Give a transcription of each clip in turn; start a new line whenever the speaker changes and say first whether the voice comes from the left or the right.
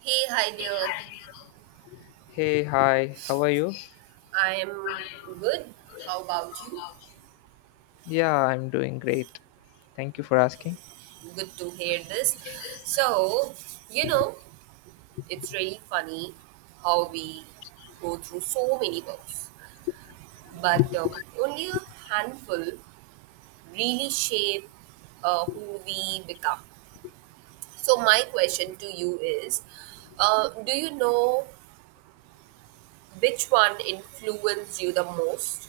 right: Hey, hi there.
left: Hey, hi, how are you?
right: I'm good. How about you?
left: Yeah, I'm doing great. Thank you for asking.
right: Good to hear this. So, you know, it's really funny how we go through so many books, but only a handful really shape who we become. So, my question to you is do you know which one influenced you the most?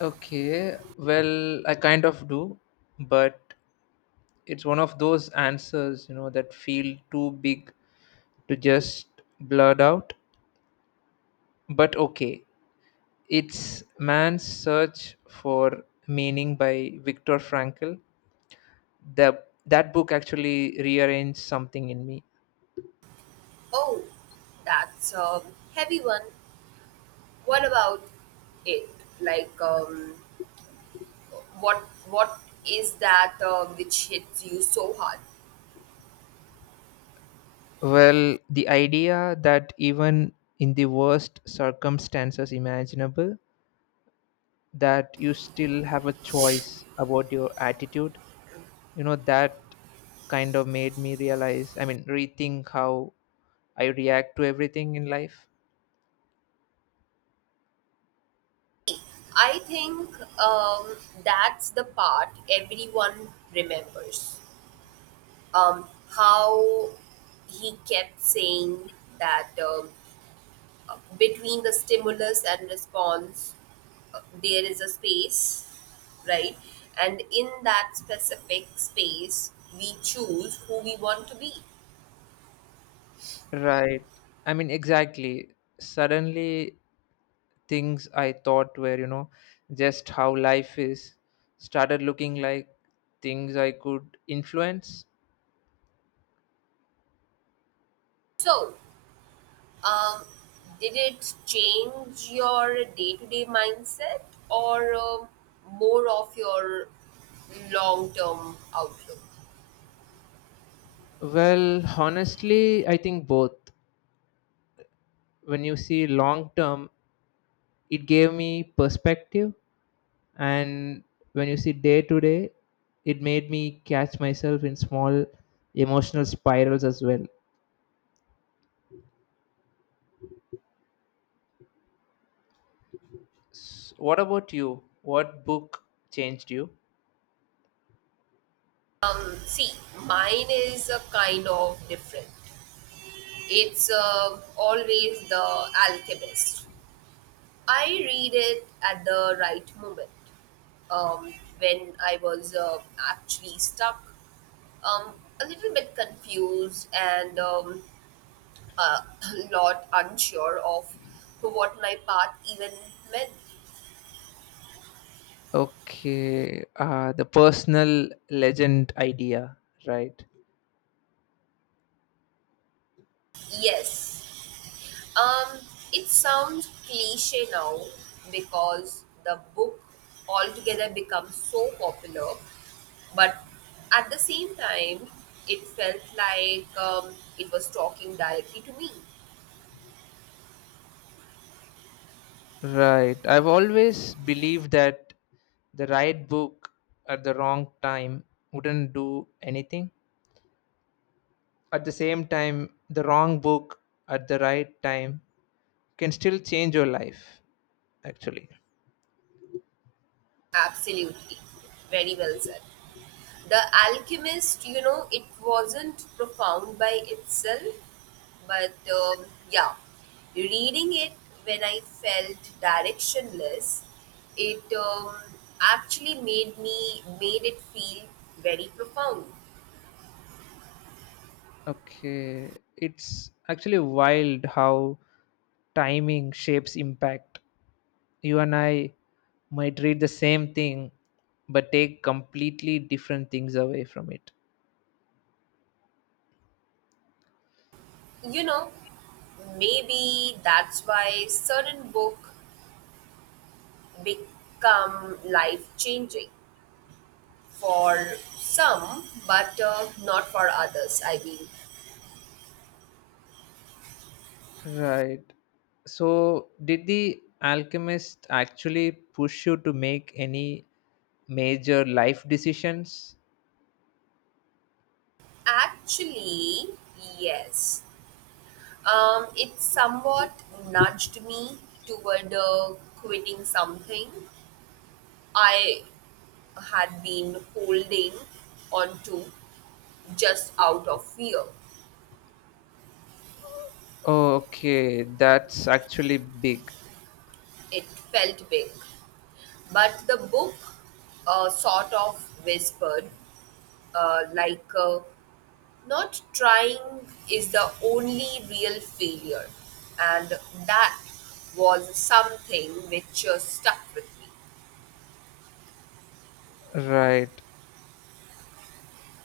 left: Okay, well, I kind of do, but it's one of those answers, that feel too big to just blurt out. But okay, it's Man's Search for Meaning by Viktor Frankl. That book actually rearranged something in me.
right: Oh, that's a heavy one. What about it? Like, what what is that which hits you so hard?
left: Well, the idea that even in the worst circumstances imaginable, that you still have a choice about your attitude, that kind of made me realize, I mean rethink how I react to everything in life.
right: I think um, that's the part everyone remembers. Um, how he kept saying that between the stimulus and response, there is a space, right? And in that specific space, we choose who we want to be.
left: Right, I mean exactly. Suddenly things I thought were, just how life is, started looking like things I could influence.
right: So, Um, did it change your day to day mindset or more of your long term outlook?
left: Well, honestly, I think both. When you see long term, it gave me perspective, and when you see day to day, it made me catch myself in small emotional spirals as well. What about you? What book changed you?
right: See, mine is a kind of different. It's always The Alchemist. I read it at the right moment um, when I was actually stuck, um, a little bit confused, and uh, lot unsure of what my path even meant.
left: Okay, the personal legend idea, right?
right: Yes, um, it sounds cliche now because the book altogether becomes so popular, but at the same time, it felt like it was talking directly to me.
left: Right, I've always believed that the right book at the wrong time wouldn't do anything. At the same time, the wrong book at the right time can still change your life, actually.
right: Absolutely, very well said. The Alchemist, you know, it wasn't profound by itself, but yeah, reading it when I felt directionless, it actually made me made it feel very profound.
left: Okay, it's actually wild how timing shapes impact. You and I might read the same thing, but take completely different things away from it.
right: You know, maybe that's why certain book become life changing for some, but not for others. I mean.
left: Right. So, did the alchemist actually push you to make any major life decisions?
right: Actually, yes. It somewhat nudged me toward quitting something I had been holding on to just out of fear.
left: Okay, that's actually big.
right: It felt big. But the book sort of whispered, like, not trying is the only real failure, and that was something which stuck with me.
left: Right.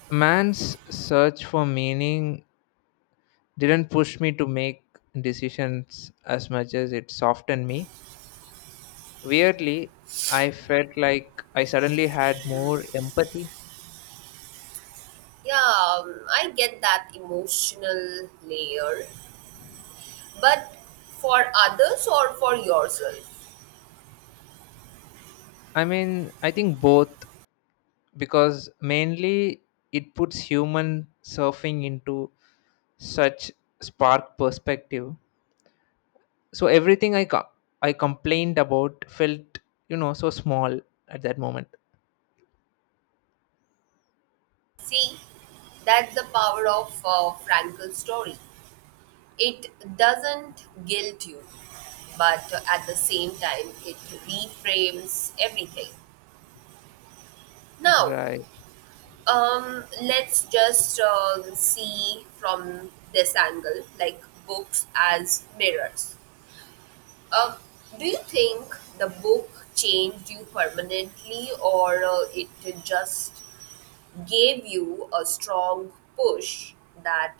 left: Man's search for meaning didn't push me to make decisions as much as it softened me. Weirdly, I felt like I suddenly had more empathy.
right: Yeah, I get that emotional layer, but for others or for yourself?
left: I mean, I think both, because mainly it puts human surfing into such spark perspective. So everything I complained about felt, so small at that moment.
right: See, that's the power of Frankel's story. It doesn't guilt you, but at the same time, it reframes everything. Now,
left: Right.
right: Let's just see from this angle, like books as mirrors. Uh, do you think the book changed you permanently, or it just gave you a strong push that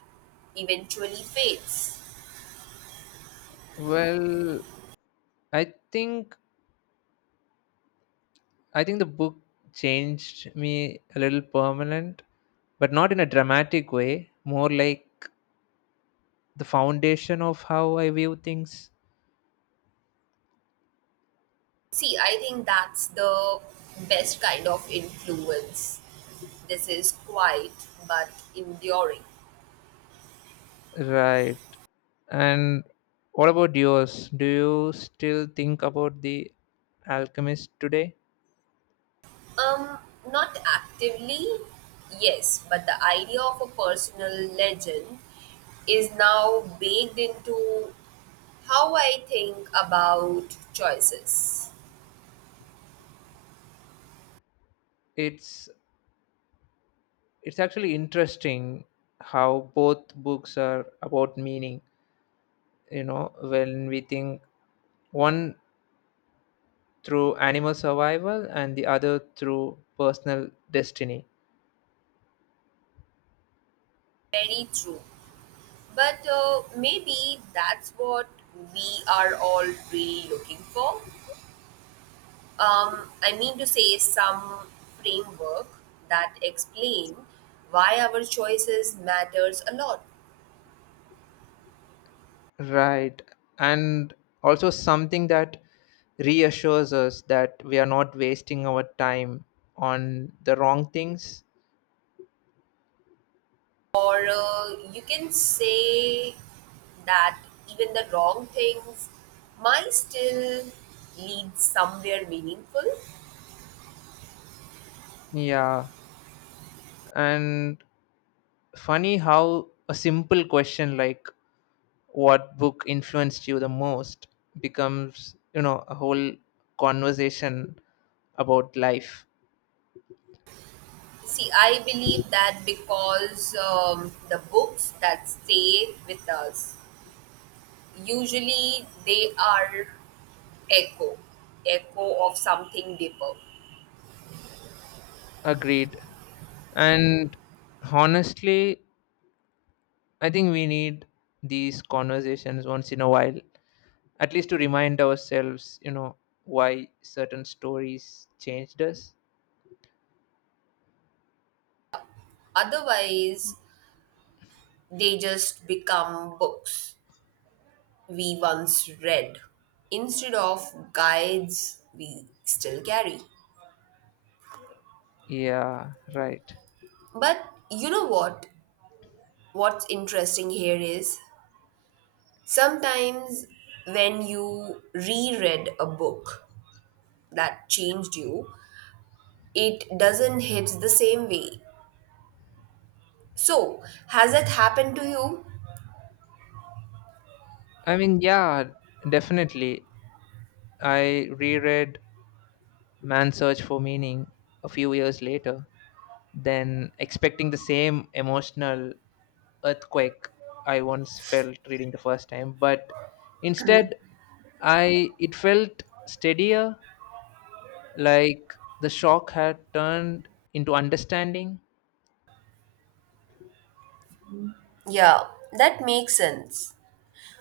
right: eventually fades?
left: Well, I think I think the book changed me a little permanent, but not in a dramatic way, more like the foundation of how I view things.
right: See, I think that's the best kind of influence. This is quiet but enduring.
left: Right. And what about yours? Do you still think about the alchemist today?
right: Um, not actively, yes, but the idea of a personal legend is now baked into how I think about choices.
left: It's it's actually interesting how both books are about meaning, when we think one through animal survival and the other through personal destiny.
right: Very true. But maybe that's what we are all really looking for. I mean to say, some framework that explain why our choices matters a lot.
left: Right. And also something that reassures us that we are not wasting our time on the wrong things.
right: Or you can say that even the wrong things might still lead somewhere meaningful.
left: Yeah. And funny how a simple question like what book influenced you the most becomes, a whole conversation about life.
right: See, I believe that because the books that stay with us usually they are echo, echo of something deeper.
left: Agreed. And honestly, I think we need these conversations once in a while, at least to remind ourselves, why certain stories changed us.
right: Otherwise, they just become books we once read instead of guides we still carry.
left: Yeah, right.
right: But you know what? What's interesting here is sometimes when you reread a book that changed you, it doesn't hit the same way. So, has that happened to you?
left: I mean, yeah, definitely. I reread Man's Search for Meaning a few years later, then expecting the same emotional earthquake I once felt reading the first time. But instead, I it felt steadier, like the shock had turned into understanding.
right: Yeah, that makes sense.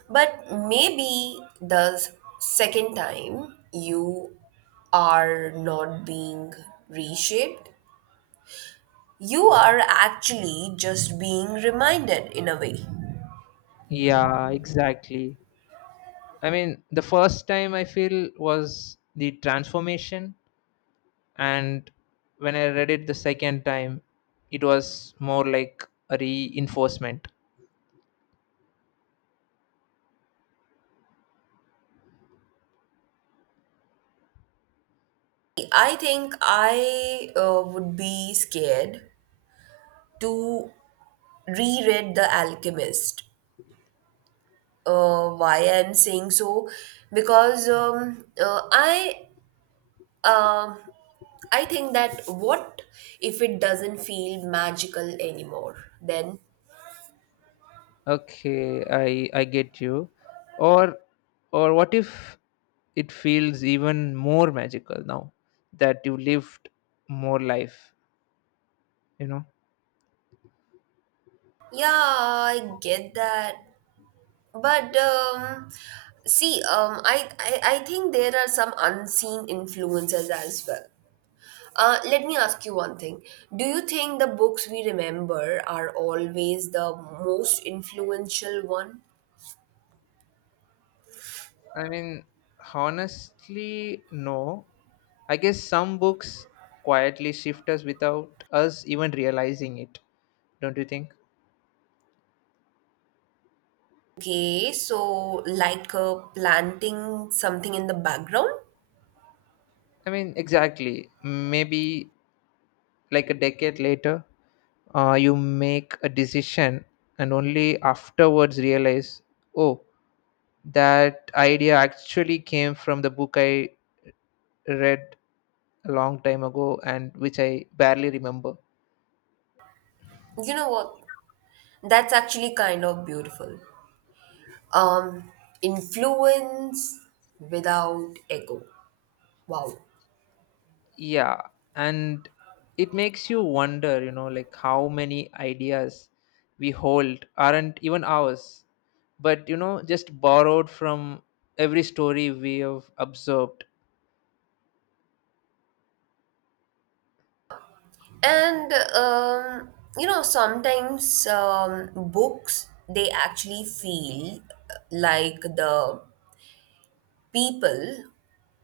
right: But maybe the second time you are not being reshaped, you are actually just being reminded in a way.
left: Yeah, exactly. I mean, the first time I feel was the transformation, and when I read it the second time, it was more like a reinforcement.
right: I think I would be scared to reread The Alchemist. Why I'm saying so? Because um I think that what if it doesn't feel magical anymore? Then
left: Okay, I get you. Or or what if it feels even more magical now that you lived more life, you know?
right: yeah, I get that, but see, I think there are some unseen influences as well. Let me ask you one thing. Do you think the books we remember are always the most influential one?
left: I mean, honestly, no. I guess some books quietly shift us without us even realizing it, don't you think?
right: Okay, so like planting something in the background?
left: I mean, exactly. Maybe like a decade later, you make a decision and only afterwards realize, oh, that idea actually came from the book I read a long time ago and which I barely remember.
right: You know what? That's actually kind of beautiful. Um, influence without ego. Wow.
left: Yeah, and it makes you wonder, like how many ideas we hold aren't even ours, but just borrowed from every story we have observed.
right: And you know, sometimes books they actually feel like the people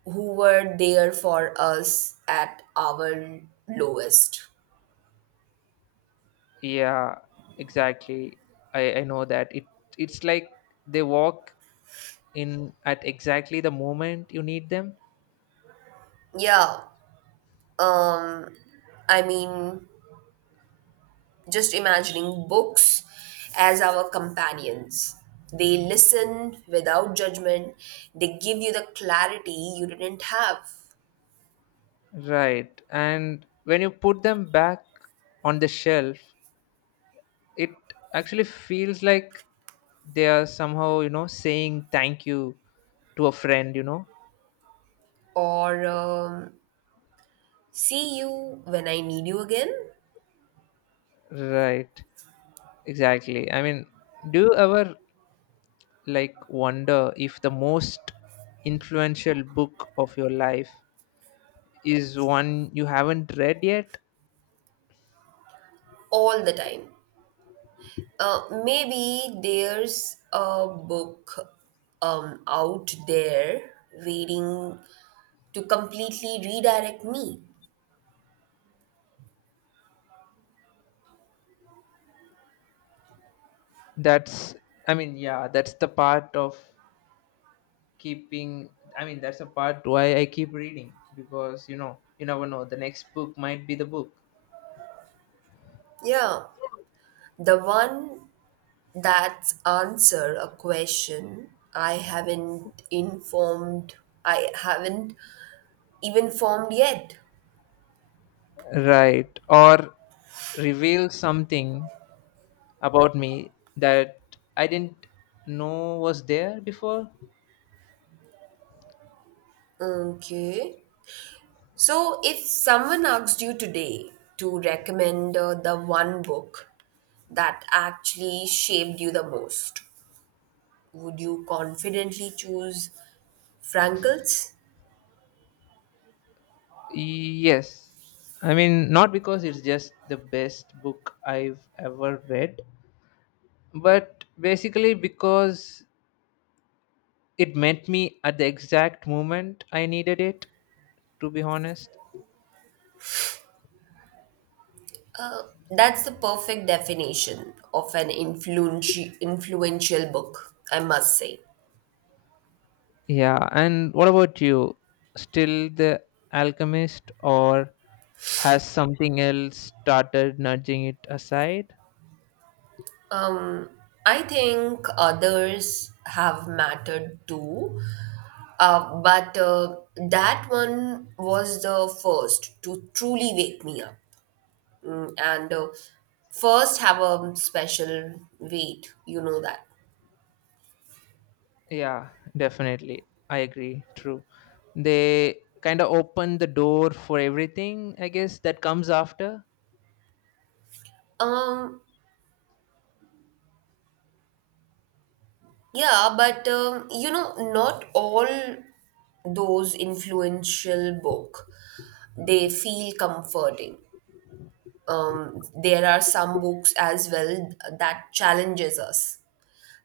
right: who were there for us at our lowest.
left: Yeah, exactly. I know that. It's like they walk in at exactly the moment you need them.
right: Yeah. Um I mean just imagining books as our companions. They listen without judgment. They give you the clarity you didn't have.
left: Right. And when you put them back on the shelf, it actually feels like they are somehow, saying thank you to a friend, you know?
right: Or see you when I need you again
left: Right. Exactly. I mean, do you ever like wonder if the most influential book of your life is one you haven't read yet?
right: all the time. Maybe there's a book out there waiting to completely redirect me.
left: That's, I mean, yeah, that's the part of keeping, I mean, that's the part why I keep reading because, you never know. The next book might be the book.
right: Yeah, the one that's answer a question I haven't informed, I haven't even formed yet.
left: Right. Or reveal something about me that I didn't know was there before?
right: Okay. So if someone asked you today to recommend the one book that actually shaped you the most, would you confidently choose Frankel's?
left: Yes. I mean, not because it's just the best book I've ever read, but basically because it met me at the exact moment I needed it, to be honest.
right: That's the perfect definition of an influential book, I must say.
left: Yeah, and what about you? Still the alchemist, or has something else started nudging it aside?
right: Um, I think others have mattered too, but that one was the first to truly wake me up. Mm, and first have a special weight, you know that.
left: Yeah, definitely. I agree. True. They kind of open the door for everything, I guess, that comes after.
right: Um, yeah, but you know, not all those influential book they feel comforting. There are some books as well that challenges us.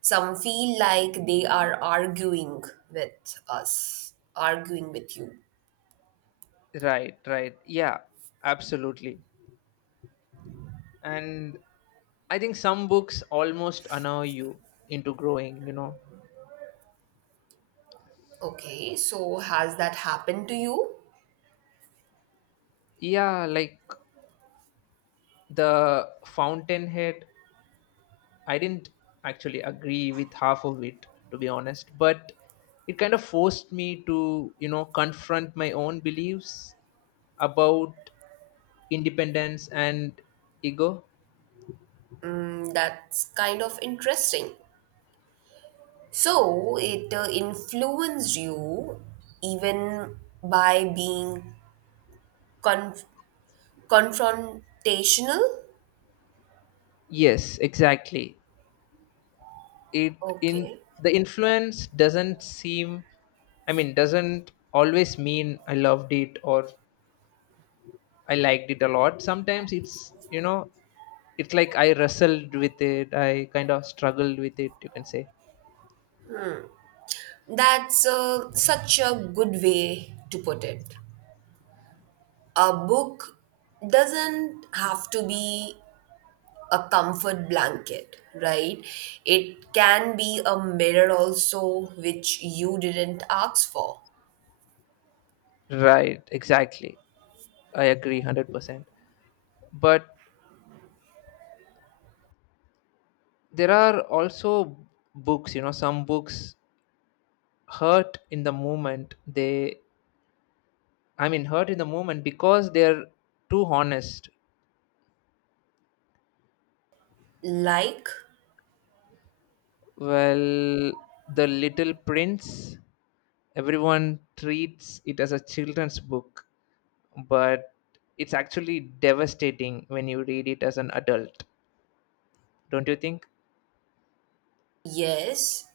right: Some feel like they are arguing with us, arguing with you.
left: Right, right. Yeah, absolutely. And I think some books almost annoy you into growing, you know.
right: Okay, so has that happened to you?
left: Yeah, like the Fountainhead. I didn't actually agree with half of it, to be honest, but it kind of forced me to, confront my own beliefs about independence and ego.
right: Mm, that's kind of interesting. So it influenced you even by being conf- confrontational.
left: Yes, exactly. It in
right: Okay.
left: the influence doesn't seem, I mean, doesn't always mean I loved it or I liked it a lot. Sometimes it's, it's like I wrestled with it, I kind of struggled with it, you can say.
right: That's such a good way to put it. A book doesn't have to be a comfort blanket, right? It can be a mirror also, which you didn't ask for.
left: Right, exactly. I agree 100%. But there are also books, some books hurt in the moment. I mean, hurt in the moment because they're too honest.
right: Like,
left: Well, The Little Prince, everyone treats it as a children's book, but it's actually devastating when you read it as an adult. Don't you think?
right: yes,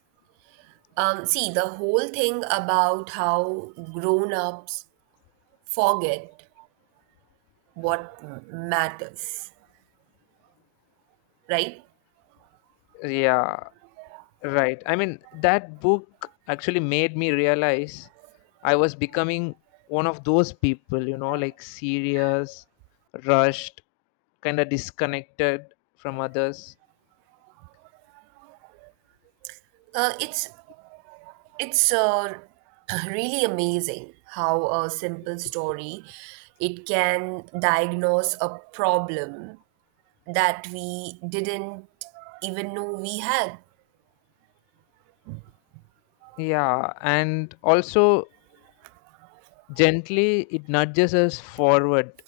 right: see, the whole thing about how grown ups forget what matters, right?
left: Yeah. Right. I mean, that book actually made me realize I was becoming one of those people, like serious, rushed, kind of disconnected from others.
right: Uh, it's It's really amazing how a simple story it can diagnose a problem that we didn't even know we had.
left: Yeah. And also, gently, it nudges us forward.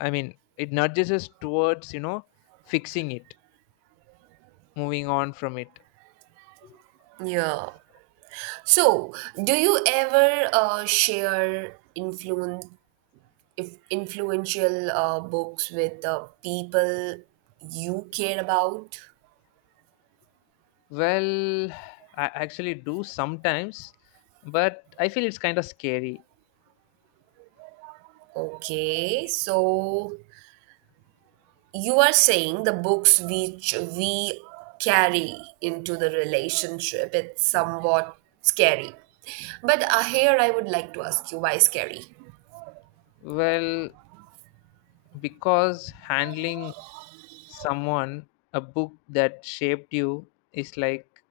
left: I mean, it nudges us towards, fixing it, moving on from it.
right: Yeah. So, do you ever share influence if influential books with people you care about?
left: Well, I actually do sometimes, but I feel it's kind of scary.
right: Okay, so you are saying the books which we carry into the relationship, it's somewhat scary. But here I would like to ask you, why scary?
left: Well, because handling someone a book that shaped you is like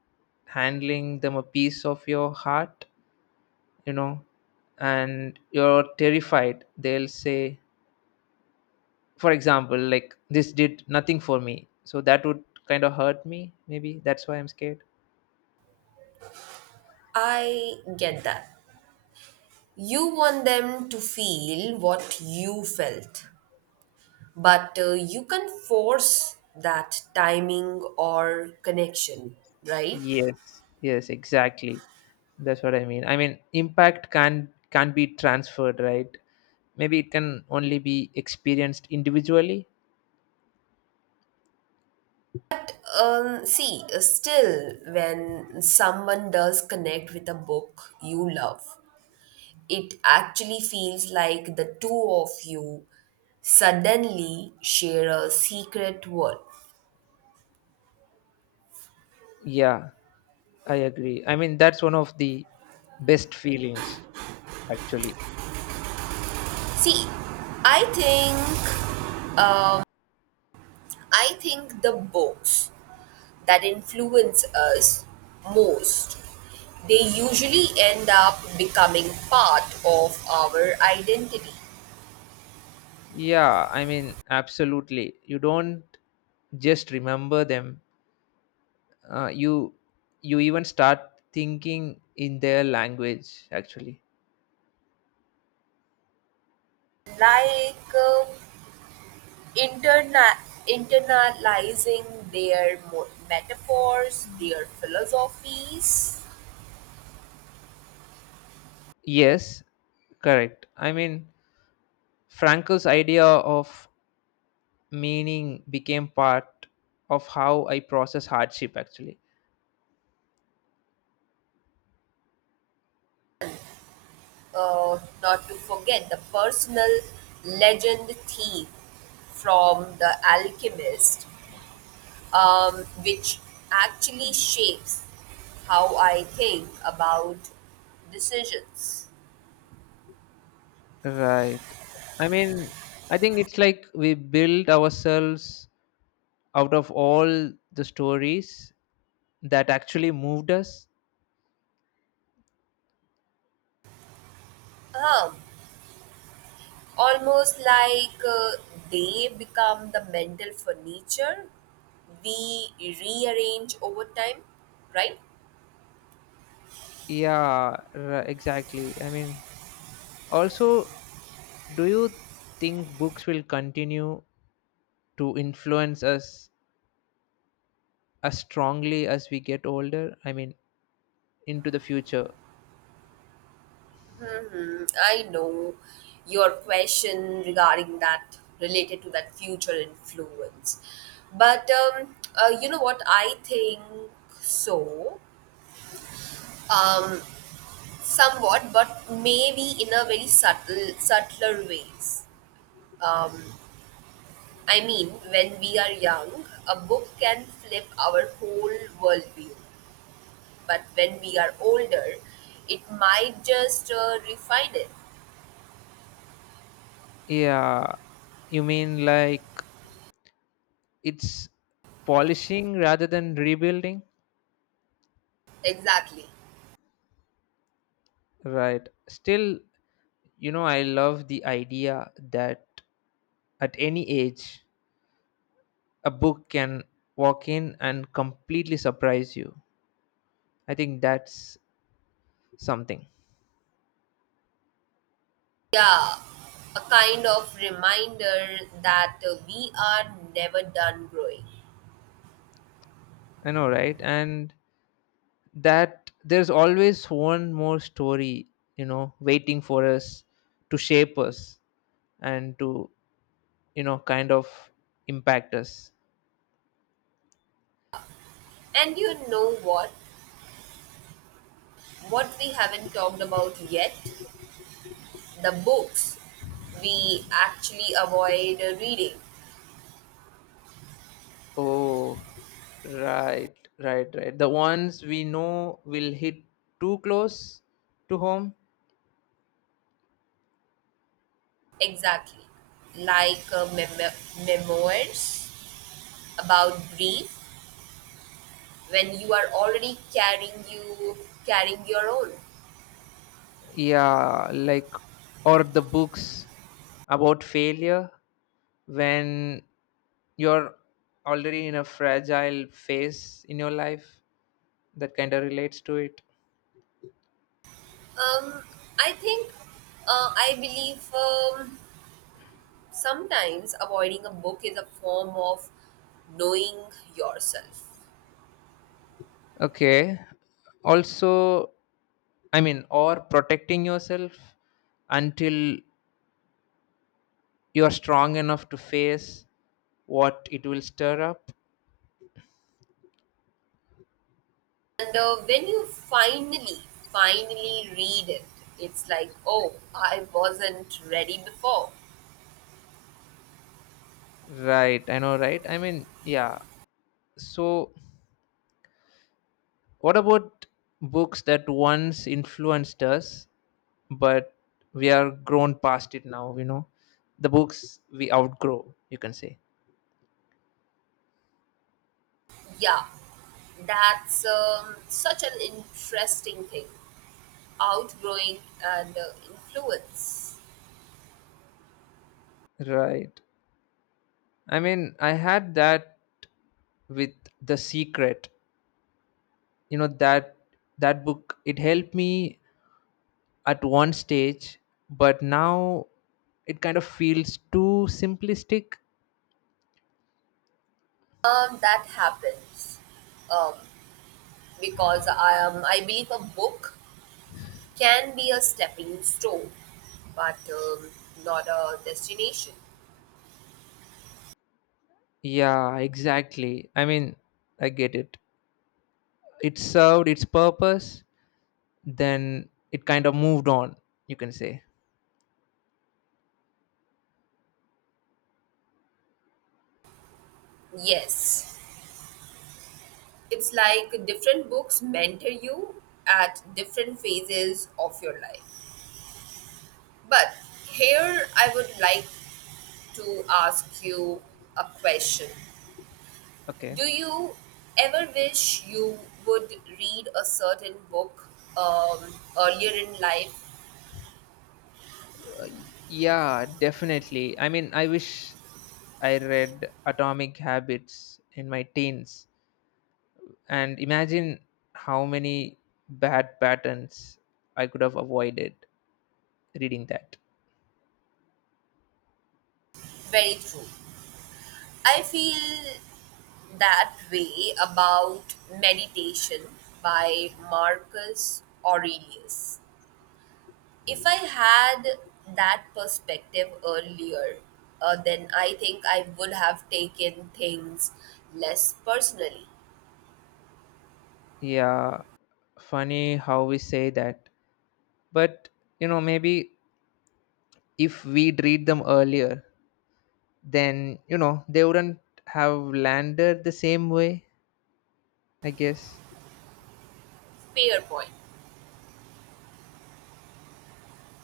left: handling them a piece of your heart, you know and you're terrified they'll say, for example, like this did nothing for me, so that would kind of hurt me. Maybe that's why I'm scared.
right: I get that. You want them to feel what you felt, but you can force that timing or connection, right?
left: Yes, yes, exactly. That's what I mean. I mean, impact can be transferred, right? Maybe it can only be experienced individually.
right: See, still, when someone does connect with a book you love, it actually feels like the two of you suddenly share a secret world.
left: Yeah, I agree. I mean, that's one of the best feelings, actually.
right: See, I think um, I think the books that influence us most they usually end up becoming part of our identity,
left: Yeah, I mean, absolutely. You don't just remember them. Uh, you you even start thinking in their language, actually.
right: like interna- internalizing their metaphors, their philosophies,
left: Yes, correct. I mean, Franco's idea of meaning became part of how I process hardship, actually.
right: not to forget the personal legend thief from The Alchemist, which actually shapes how I think about decisions.
left: Right. I mean, I think it's like we build ourselves out of all the stories that actually moved us.
right: Um, almost like they become the mental furniture we rearrange over time, right?
left: Yeah, exactly. I mean, also, do you think books will continue to influence us as strongly as we get older, I mean, into the future?
right: Hmm, I know your question regarding that related to that future influence. But you know what? I think so, um, somewhat, but maybe in a very subtle, subtler ways. Um, I mean, when we are young, a book can flip our whole worldview. But when we are older, it might just refine it.
left: Yeah, you mean like it's polishing rather than rebuilding.
right: Exactly.
left: Right, still, I love the idea that at any age a book can walk in and completely surprise you. I think that's something.
right: Yeah, a kind of reminder that we are never done growing.
left: I know, right? And that there's always one more story, you know waiting for us to shape us and to, kind of impact us.
right: And you know what? What we haven't talked about yet? The books we actually avoid reading.
left: Oh, right, right, right, the ones we know will hit too close to home.
right: Exactly. Like memoirs about grief when you are already carrying your own.
left: Yeah, like, or the books about failure when you're already in a fragile phase in your life that kind of relates to it.
right: Um, I think I believe sometimes avoiding a book is a form of knowing yourself.
left: Okay, also, I mean, or protecting yourself until you're strong enough to face what it will stir up.
right: And when you finally read it, it's like, oh, I wasn't ready before.
left: Right, I know, right? I mean, yeah. So, what about books that once influenced us, but we are grown past it now, you know? The books we outgrow, you can say.
right: Yeah, that's such an interesting thing. Outgrowing and influence.
left: Right. I mean, I had that with The Secret. You know that book, it helped me at one stage, but now it kind of feels too simplistic.
right: That happens um, because I am. I believe a book can be a stepping stone, but not a destination.
left: Yeah, exactly. I mean, I get it. It served its purpose, then it kind of moved on, you can say.
right: Yes, it's like different books mentor you at different phases of your life. But here I would like to ask you a question.
left: Okay.
right: Do you ever wish you would read a certain book um, earlier in life?
left: Uh, yeah, definitely. I mean, I wish I read atomic habits in my teens and imagine how many bad patterns I could have avoided reading that.
right: Very true. I feel that way about meditation by Marcus Aurelius. If I had that perspective earlier, then I think I would have taken things less personally.
left: Yeah, funny how we say that, but maybe if we'd read them earlier, then they wouldn't have landed the same way, I guess.
right: Fair point.